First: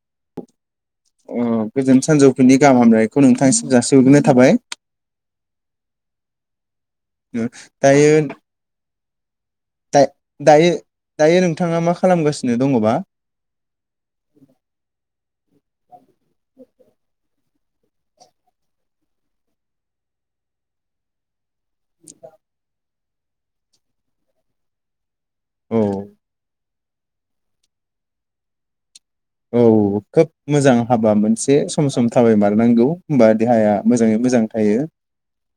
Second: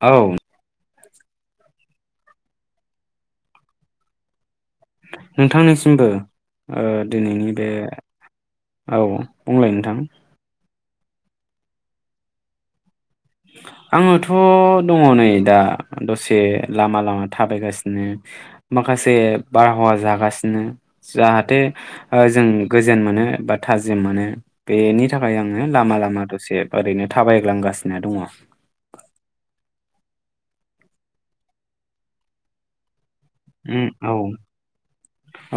औ अ गोजोन सानजौफुनि गाहाम हामलानायखौ नोंथांसिम जासि हरग्रोनाय थाबाय। नोंथांनिसिमबो ओ दिनैनि बे औ बुंलाय नोंथां दा-दायो। दायो नोंथाङा मा खालामगासिनो दङबा। आङोथ' दङ नै दा दसे लामा लामा थाबायगासिनो माखासे बारहावा जागासिनो जाहाथे ओ जों जोन मोनो बा थाजिम मोनो बे नि थाखाय आङो औ लामा लामा दसे ओरैनो थाबायग्लांगासि नो दङ। औ खोब मोजां हाबा मोनसे सम सम थाबायमारनांगौ। होमबा देहाया उम औ मोजाङै मोजां थायो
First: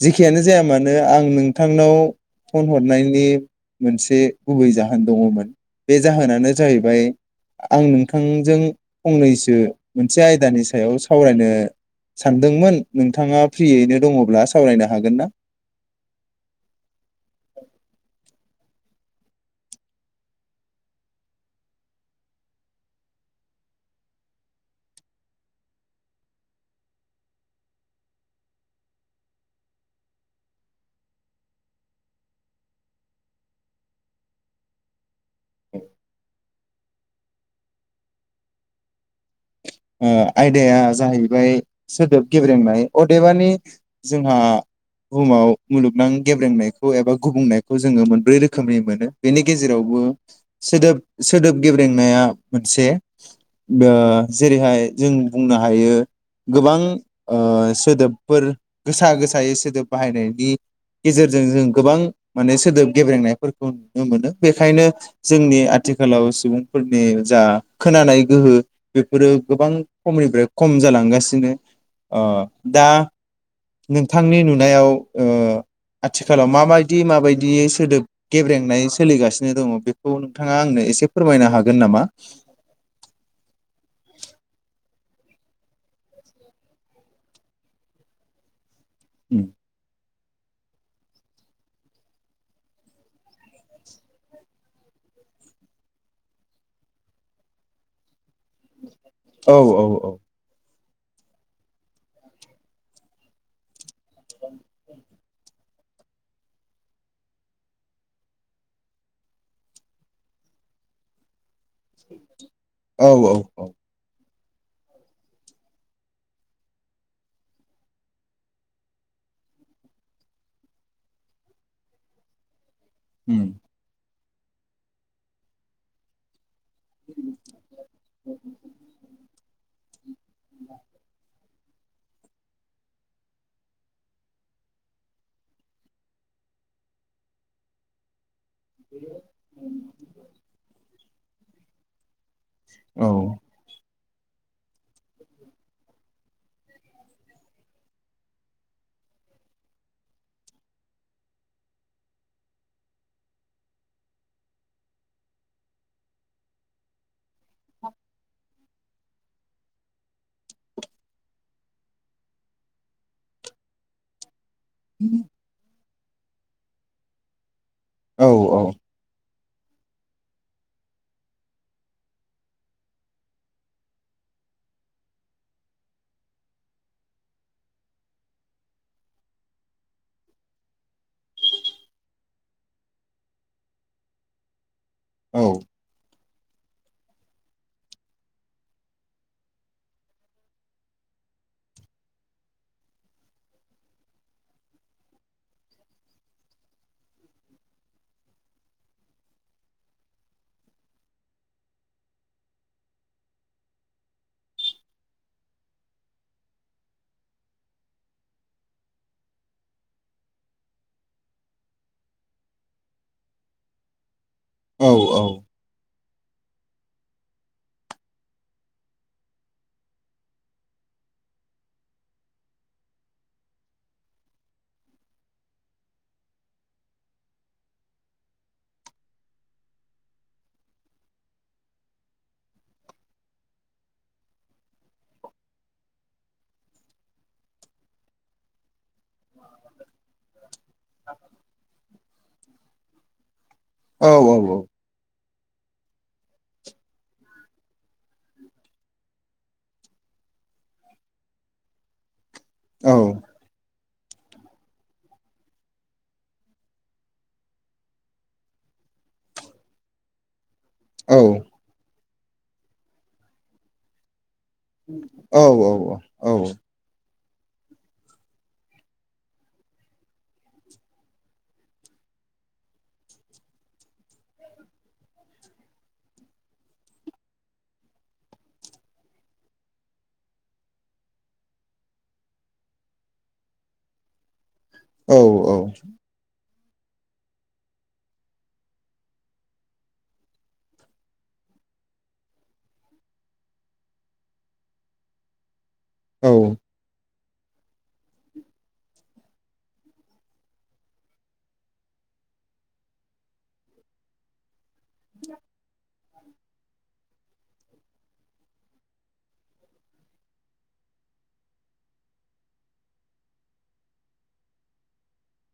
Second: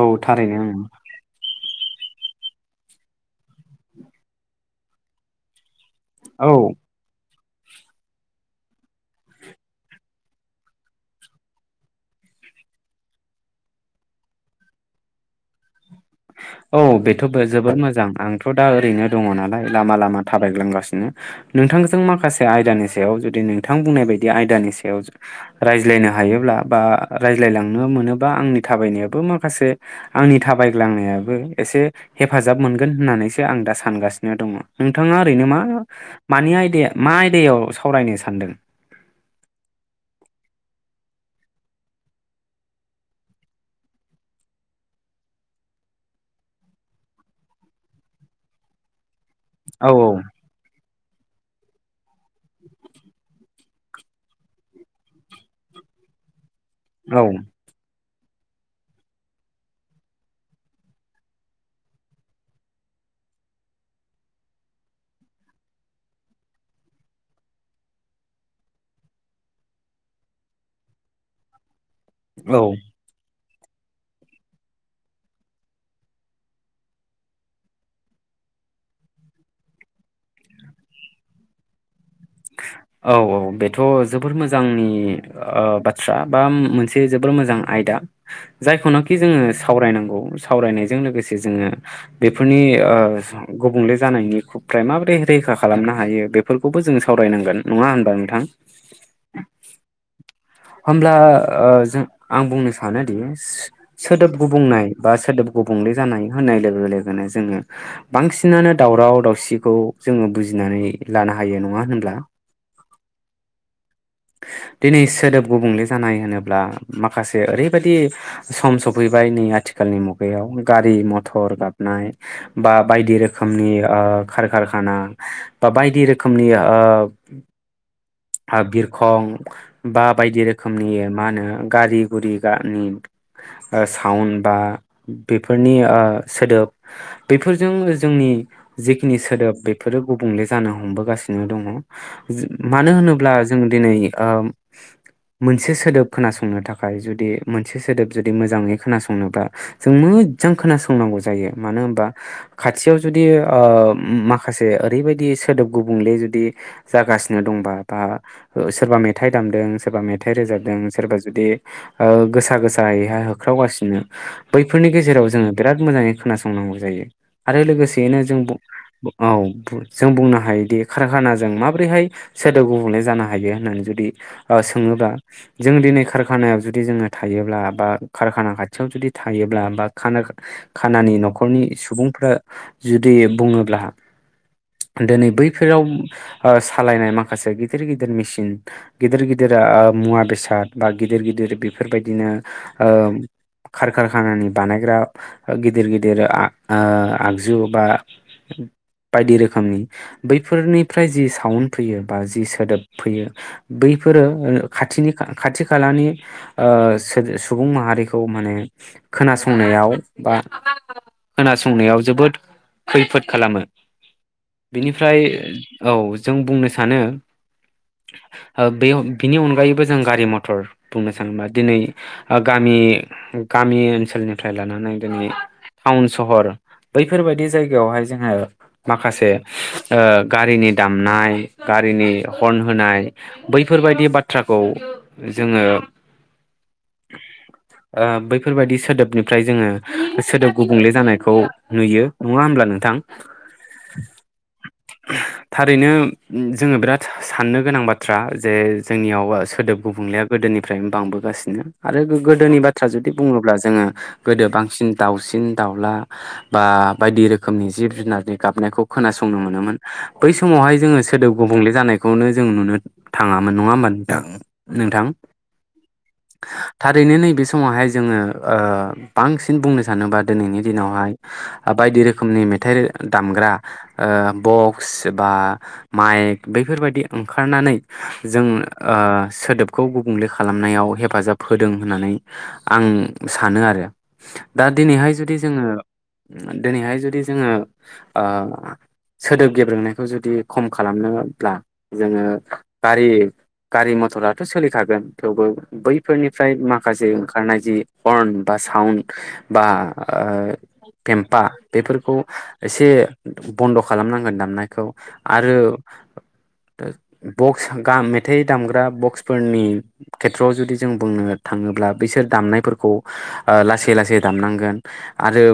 औ जेखियानो थारैनो जाया ओं मानो आं नोंथांनाव फन हरनायनि मोनसे गुबै जाहोन दङमोन। बे जाहोनानो औ जाहैबाय आं नोंथां जों फंनैसो मोनसे आयदानि सायाव सावरायनो सानदोंमोन। नोंथाङा फ्रियैनो दङब्ला सावरायनो हागोन ना? औ बेथ' बो जोबोद मोजां आं थ' दा ओरैनो दङ नालाय लामा लामा थाबायग्लांगासिनो नोंथांजों माखासे आयदानि सायाव जुदि नोंथां बुंनाय बायदि आयदानि सायाव रायज्लायनो हायोब्ला बा रायज्लायलांनो मोनोबा आंनि थाबायनायाबो माखासे आंनि थाबायग्लांनाया बो एसे हेफाजाब मोनगोन होननानैसो आं दा सानगासिनो दङ नोंथाङा ओरैनो मा मानि आयदाया मा आयदायाव सावरायनो सानदों। ओ आयदाया जाहैबाय सोदोब गेब्रेंनाय अदेबानि जोंहा बुहुमाव मुलुगनां गेब्रेंनायखौ एबा गुबुंनायखौ जोङो मोनब्रै रोखोमनि मोनो। बेनि औ गेजेरावबो सोदोब सोदोब गेब्रेंनाया मोनसे ओ जेरैहाय जों बुंनो हायो गोबां ओ औ सोदोब फोर गोसा गोसायै सोदोब बाहायनायनि गेजेरजों जों गोबां माने सोदोब गेब्रेंनायफोरखौ नुनो मोनो बेखायनो जोंनि आथिखालाव सुबुंफोरनि जा खोनानाय गोहो बेफोरो गोबां खमनिफ्राय खम जालांगासिनो अ औ दा नोंथांनि नुनायाव ओ आथिखालाव माबायदि माबायदि सोदोब गेब्रेंनाय सोलिगासिनो दङ। बेखौ नोंथाङा आंनो एसे फोरमायनो हागोन नामा? थ' जोबोर मोजांनि ओ बाथ्रा बा मोनसे जोबोर मोजां आयदा। जायखौनाखि जोङो सावरायनांगौ सावरायनायजों लोगोसे जोङो बेफोरनि ओ गुबुंले जानायनि फ्राय माबोरै रैखा खालामनो हायो बेफोरखौबो जोङो सावरायनांगोन। नङा होनबा नोंथां? औ औ औ होमब्ला ओ जों आं बुंनो सानोदि सो सोदोब गुबुंनाय बा सोदोब गुबुंले जानाय होननाय लोगो लोगोनो जोङो बांसिनानो दावराव दावसिखौ जोङो बुजिनानै लानो हायो नङा होनब्ला औ औ औ दिनै सोदोब गुबुंले जानाय होनोब्ला माखासे ओरैबायदि सम सफैबाय नै आथिखालनि मुगायाव गारि मथर गाबनाय बा बायदि उम, रोखोमनि ओ खार खारखाना बा बायदि रोखोमनि ओ ओ बिरखं बा बायदि रोखोमनि मा होनो ओ गारि गुरि गानि ओ साउन्ड बा बेफोरनि ओ सोदोब बेफोरजों जोंनि जेखिनि सोदोब बेफोरो गुबुंले जानो हमबोगासि नों दङ ज मानो औ होनोब्ला जों दिनै आम मोनसे सोदोब खोनासंनो थाखाय जुदि मोनसे सोदोब जुदि मोजाङै खोनासंनोब्लाा जों मोदजां खोनासंनांगौ जायो मानो होनबा खाथियाव जुदि ओ उम माखासे ओरैबायदि सोदोब गुबुंले जुदि जागासि नो दंबा बा ओ सोरबा मेथाइ दामदों सोरबा मेथाइ रोजाबदों सोरबा जुदि ओ गोसा गोसायैहाय होख्रावगासिनो बैफोरनि गेजेराव जोङो बिराद मोजाङै खोनासंनांगौ जायो। आरो लोगोसेयैनो औ जों, औ औ । जों बुंनो हायोदि खारखानाजों माबोरैहाय सोदोब गुबुंले जानो हायो होननानै जुदि सोङोबा जों दिनै कारखानायाव जुदि जोङो थायोब्ला बा कारखाना खाथियाव जुदि थायोब्ला बा खाना खानानि न'खरनि सुबुंफ्रा जुदि बुङोब्ला दिनै औ बैफोराव ओ सालायनाय माखासे गिदिर गिदिर मेसिन गिदिर गिदिर मुवा बेसाद बा गिदिर गिदिर बेफोर बायदिनो खारकारखानानि बानायग्रा गिदिर गिदिर आगजु बा बायदि रोखोमनि बैफोरनिफ्राय जि साउन फैयो बा जि सोदोब फैयो बैफोरो खाथिनि खाथि खालानि ओ सुबुं माहारिखौ माने खोनासंनायाव बा खोनासंनायाव जोबोद खैफोद खालामो। औ बेनिफ्राय औ । जों बुंनो सानो [inaudible] बे बिनि अनगायैबो जों गारि मथर बुंनो सानोबा दिनै गामि गामि ओनसोलनिफ्राय लानानै दिनै टाउन सहर बैफोर बायदि जायगायावहाय जोङो माखासे ओ गारिनि दामनाय गारिनि हर्न होनाय, बैफोर बायदि बाथ्राखौ जोङो [inaudible] बैफोर बायदि सोदोब निफ्राय जोङो सोदोब गुबुंले जानायखौ नुयो नङा होमब्ला नोंथां? औ थारैनो उम, जोङो बिराद साननो गोनां बाथ्रा जे जोंनियाव सोदोब गुबुंलेया गोदोनिफ्रायनो बांबोगासिनो आरो गोदोनि बाथ्रा औ जुदि बुङोब्ला जोङो। गोदो बांसिन दाउसिन दाउला बा बायदि रोखोमनि जिब जुनारनि गाबनायखौ खोनासंनो मोनोमोन बै समावहाय औ सोदोब गुबुंले जानाय खौनो जों नुनो थाङामोन नङा होमबा नोंथा? नोंथां औ औ [inaudible] थारैनो नै बे समावहाय जोङो ओ बांसिन बुंनो सानोबा दिनैनि दिनावहाय बायदि रोखोमनि मेथाइ दामग्रा बक्स बा माइक बैफोर बायदि ओंखारनानै जों ओ सोदोबखौ गुबुंले खालामनायाव हेफाजाब होदों होननानै आं सानो आरो। दा दिनैहाय जुदि जोङो दिनैहाय जुदि जोङो ओ सोदोब गेब्रेनायखौ जुदि खम खालामनोब्ला जोङो गारि गारि मथराथ' सोलिखागोन थेवबो औ बैफोरनिफ्राय माखासे ओं खारनाय जि हर्न बा साउन्ड बा ओ पेम्पा बेफोरखौ एसे बन्द' खालामनांगोन दामनायखौ। आरो ओ बक्स मेथाइ दामग्रा बक्सफोरनि खेथ्रआव जुदि जों बुंनो थाङोब्ला बिसोर दामनायफोरखौ लासै लासै दामनांगोन आरो।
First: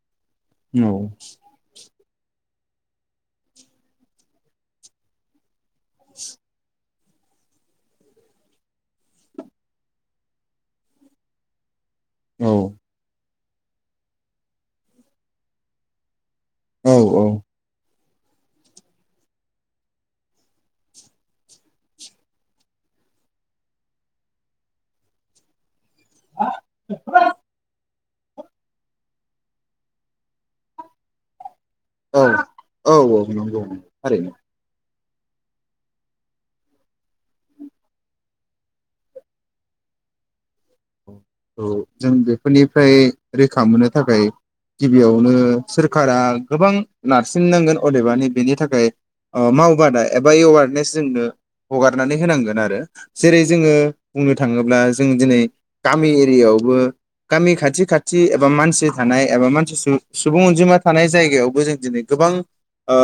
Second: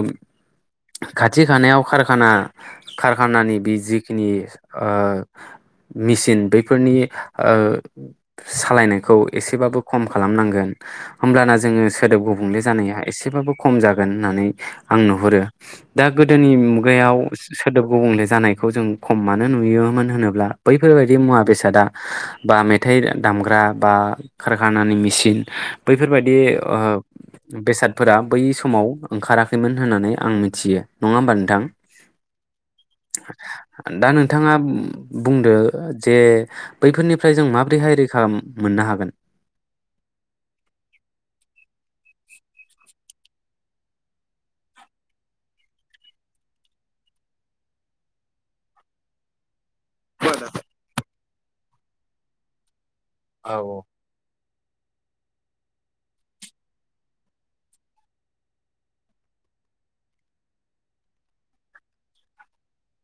खाथि खानायाव कारखाना कारखानानि बे जिखिनि ओ। मिसिन बैफोरनि ओ, सालायनायखौ एसेबाबो खम खालामनांगोन होमब्लाना जोङो सोदोब गुबुंले जानाया एसेबाबो खम जागोन होननानै आं नुहुरो। दा गोदोनि मुगायाव सोदोब गुबुंले जानायखौ जों खम मानो नुयोमोन होनोब्ला बैफोरबायदि मुवा बेसादा बा मेथाइ दामग्रा बा खारखानानि मेसिन बैफोरबायदि ओ बेसाद फोरा बै समाव ओंखाराखैमोन होननानै आं मिथियो नङा होमबा नोंथां? औ औ औ नंगौ दा थारैनो नोंथाङा बुंदो जे बैफोरनिफ्राय जों माबोरैहाय रैखा मोननो हागोन? औ जों बेफोरनिफ्राय रैखा मोननो थाखाय गिबियावनो सोरखारा गोबां नारसिननांगोन अदेबानि बेनि थाखाय माव बादा एबा एवारनेस जोंनो हगारनानै होनांगोन आरो जेरै जोंङो औ बुंनो थाङोब्ला अब्ला जों दिनै गामि एरियायावबो गामि खाथि खाथि एबा मानसि थानाय एबा मानसि सुबु सुबुं अनजिमा थानाय जायगायावबो जों दिनै गोबां ओ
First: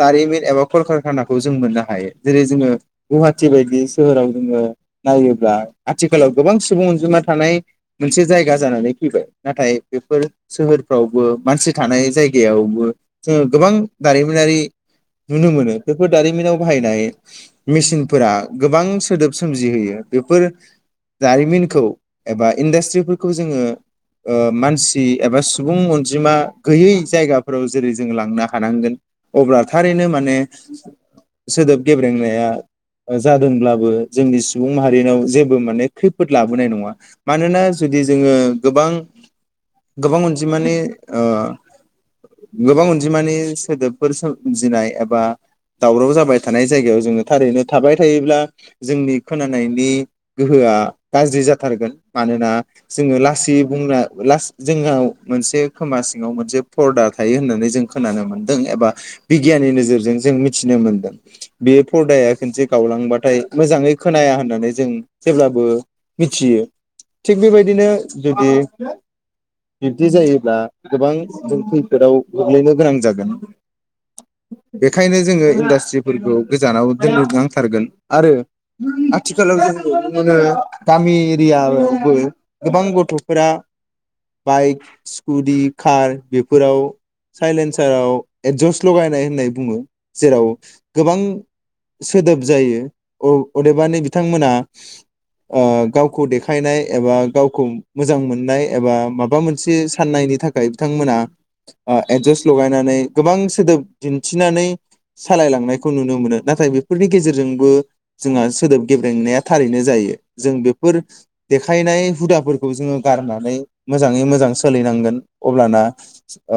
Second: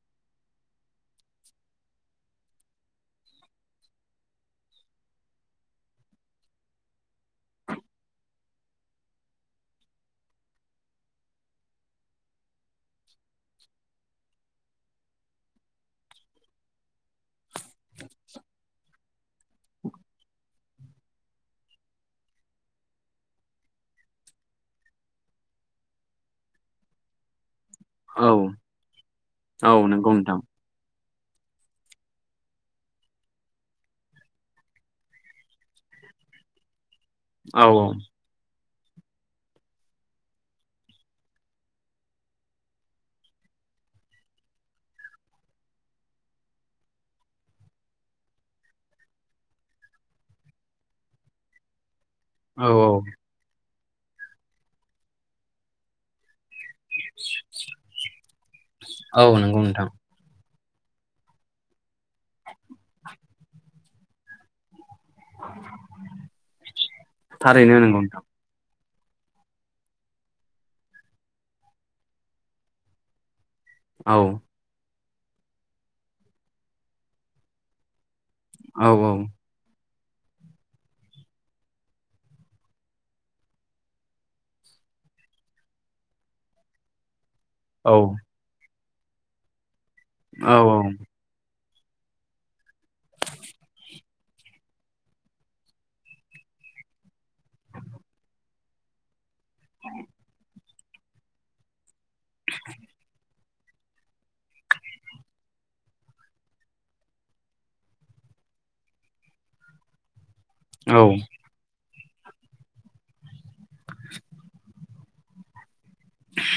दारिमिन एबा खल कारखानाखौ जों मोननो हायो जेरै जोङो गुवाहाटि बायदि सोहोराव जोंङो नायोब्ला आथिखालाव गोबां सुबुं अनजिमा थानाय मोनसे जायगा जानानै फैबाय नाथाय बेफोर सोहोरफ्रावबो मानसि थानाय जायगायावबो जोंङो गोबां दारिमिनारि नुनो मोनो बेफोर दारिमिनाव बाहायनाय मेसिनफोरा गोबां सोदोब सोमजिहोयो बेफोर दारिमिनखौ एबा इन्डास्ट्रिफोरखौ जोङो मानसि एबा सुबुं अनजिमा गैयै जायगा फोराव जेरै जों लांनो हानांगोन अब्ला औ थारैनो नंगौ माने नोंथां सोदोब गेब्रेंनाया जादोंब्लाबो जोंनि सुबुं माहारिनाव जेबो माने खैफोद लाबोनाय नङा । मानोना औ जुदि जोङो गोबां गोबां अनजिमानि ओ गोबां अनजिमानि सोदोबफोर सोमजिनाय एबा दावराव जाबाय थानाय जायगायाव जोङो थारैनो थाबाय थायोब्ला जोंनि खोनानायनि गोहोआ गाज्रि जागो थारगोन मानोना जोङो लासै बुंना लास जोंनाव मोनसे खोमा सिङाव मोनसे फरदा थायो होननानै जों खोनानो मोनदों एबा नंगौ बिगियाननि नोंथां नोजोरजों जों मिथिनो मोनदों बे फदाया खनसे गावलांबाथाय मोजाङै खोनाया होननानै जों जेब्लाबो मिथियो थिग थारैनो बेबायदिनो नंगौ नोंथां जुदि बिब्दि जायोब्ला गोबां जों खैफोदाव गोग्लैनो गोनां जागोन । औ ओंखायनो जोङो इन्डासट्रिफोरखौ गोजानाव दोन नांथारगोन । आरो औ आथिखालाव जों [unintelligible] गामि एरियाआवबो गोबां गथ'फोरा बाइक स्कुटि कार बेफोराव औ साइलेन्साराव एदजस्ट लगायनाय होननाय बुङो जेराव औ गोबां सोदोब जायो अदेबानि बिथांमोना ओ गावखौ देखायनाय एबा गावखौ मोजां मोननाय एबा माब माबा मोनसे साननायनि थाख थाखाय बिथांमोना ओ एदजास्ट लगायनानै गोबां सोदोब दिन्थिनानै सालायलांनायखौ नुनो मोनो नाथाय बेफोरनि गेजेरजोंबो जोंहा सोदोब गेब्रेंनाया थारैनो जायो जों बेफोर औ देखायनाय हुदाफोरखौ जोङो गारनानै मोजाङै मोजां सोलिनांगोन अब्लाना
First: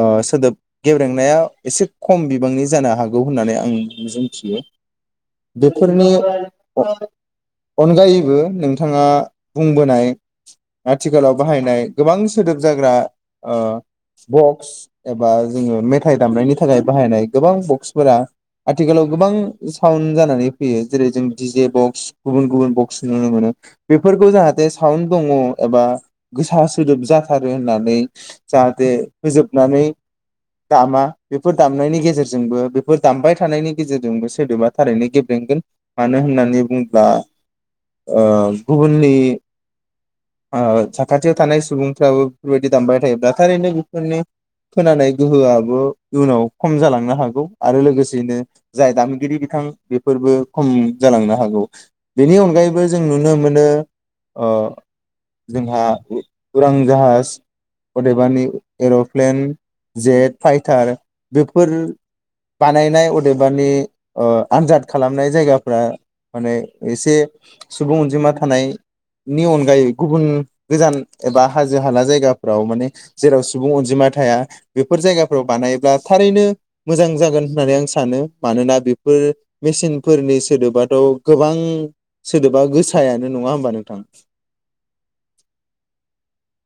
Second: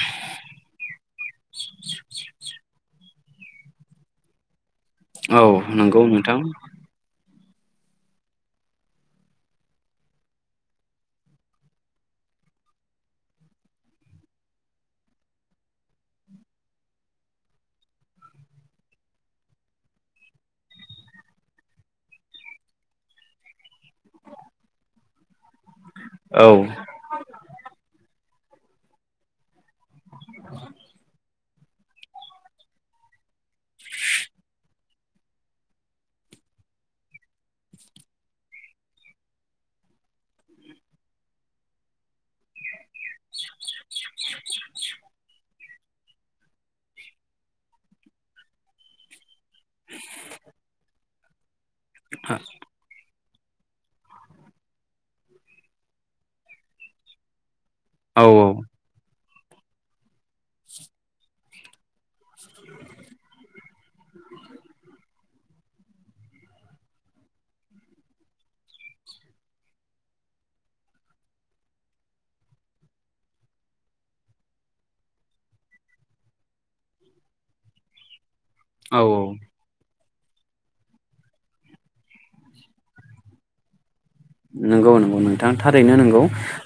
ओ सोदोब गेब्रेंनाया एसे खम बिबांनि जानो हाग गौ होननानै आं मिजिं थियो औ नंगौ बेफोरनि नोंथां अनगायैबो नोंथाङा बुंबोनाय आथिखालाव बाहायनाय गोबां सोदोब जाग्रा ओ बक्स एबा जोङो मेथाइ दामनायनि थाखाय बाहायनाय गोबां बक्सफोरा आथिखालाव गोबां साउन्ड जानानै फैयो जेरै जों डि जे बक्स गुबुन गुबुन बक्स नुनो मोनो बेफोरखौ जाहाथे साउन्ड दङ एबा औ गोसा सोदोब जाथारो होननानै जाहाथे होजोब नानै दामा बे बेफोर दामनायनि गेजेरजोंबो बेफोर दामबाय थानायनि गेजेरजोंबो सोदोबा थारैनो गेब्लेंगोन मानो होननानै बुङोब्ला ओ गुबुननि ओ साखाथियाव थानाय सुबुंफ्राबो बेफोरबायदि दामबाय थायोब्ला थारैनो बिफोरनि खोनानाय गोहोआबो इयुनाव खम जालांनो हागौ आरो लोगोसेयैनो जाय दामगिरि बि बिथां बेफोरबो खम जालांनो हागौ बेनि अनगायैबो जों नुन नुनो मोनो जोंहा उ-उरां जाहाज औ अदेबानि एर' प्लेन जेट फाइटार बेफोर बानायनाय अदेबानि आनजाद खालामनाय जायगाफ माने एसे सुबुं अनजिमा थानायनि अन गाय गुबुन गोजान एबा हाजो हाला जायगाफ्राव माने जेराव सुबुं अनजिमा थाया बेफोर जायगाफोराव बानायब्ला थारैनो मोजां जागोन होननानै आं सानो मानोना औ बेफोर औ मेसें फोरनि सोदोबाथ गोबां सोदोबा गोसायानो नङा होमबा नोंथां? नंगौ-नंगौ नोंथां थारैनो नंगौ,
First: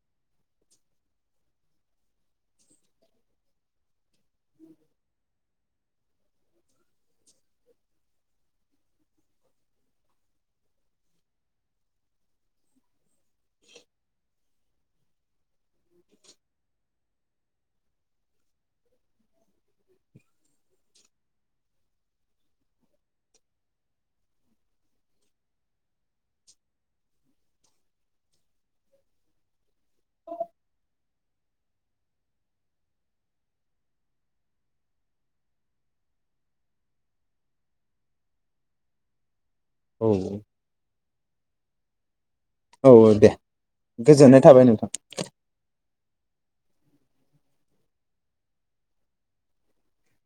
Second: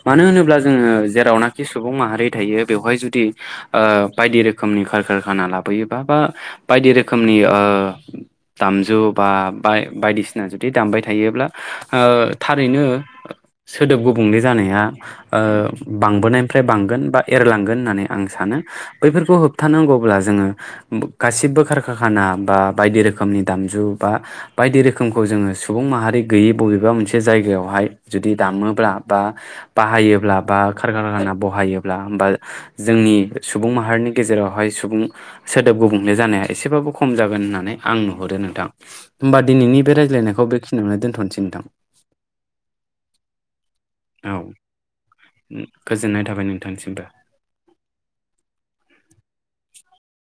मानो होनोब्ला जोङो जेरावनाखि सुबुं माहारि थायो बेवहाय जुदि बायदि रोखोमनि खार खारखाना लाबोयोबा बा बायदि रोखोमनि दामजु ओ बा बायदिसिना जुदि दामबाय थायोब्ला। थारैनो सोदोब गुबुंले जानाया बांबोनायनिफ्राय बांगोन बा एरलांगोन होननानै आं सानो, बैफोरखौ होबथानांगौब्ला जोङो गासिबो खारखााखाना बा बायदि रोखोमनि दामजु बा बायदि रोखोमखौ जोङो सुबुं माहारि गैयै बबेबा मोनसे जायगायावहाय जुदि दामोब्ला बा बाहायोब्ला बा खारखाखाना बहायोब्ला होमबा जोंनि सुबुं माहारिनि गेजेरावहाय सुबुं सोदोब गुबुंले जानाया एसेबाबो खम जागोन होननानै आं नुहरो नोंथां । होमबा दिनैनि बे औ रायज्लायनायखौ बेखिनियावनो दोनथसै नोंथां। औ दे गोजोननाय औ थाबाय नोंथां। गोजोननाय थाबाय नोंथांसिमबो। [inaudible]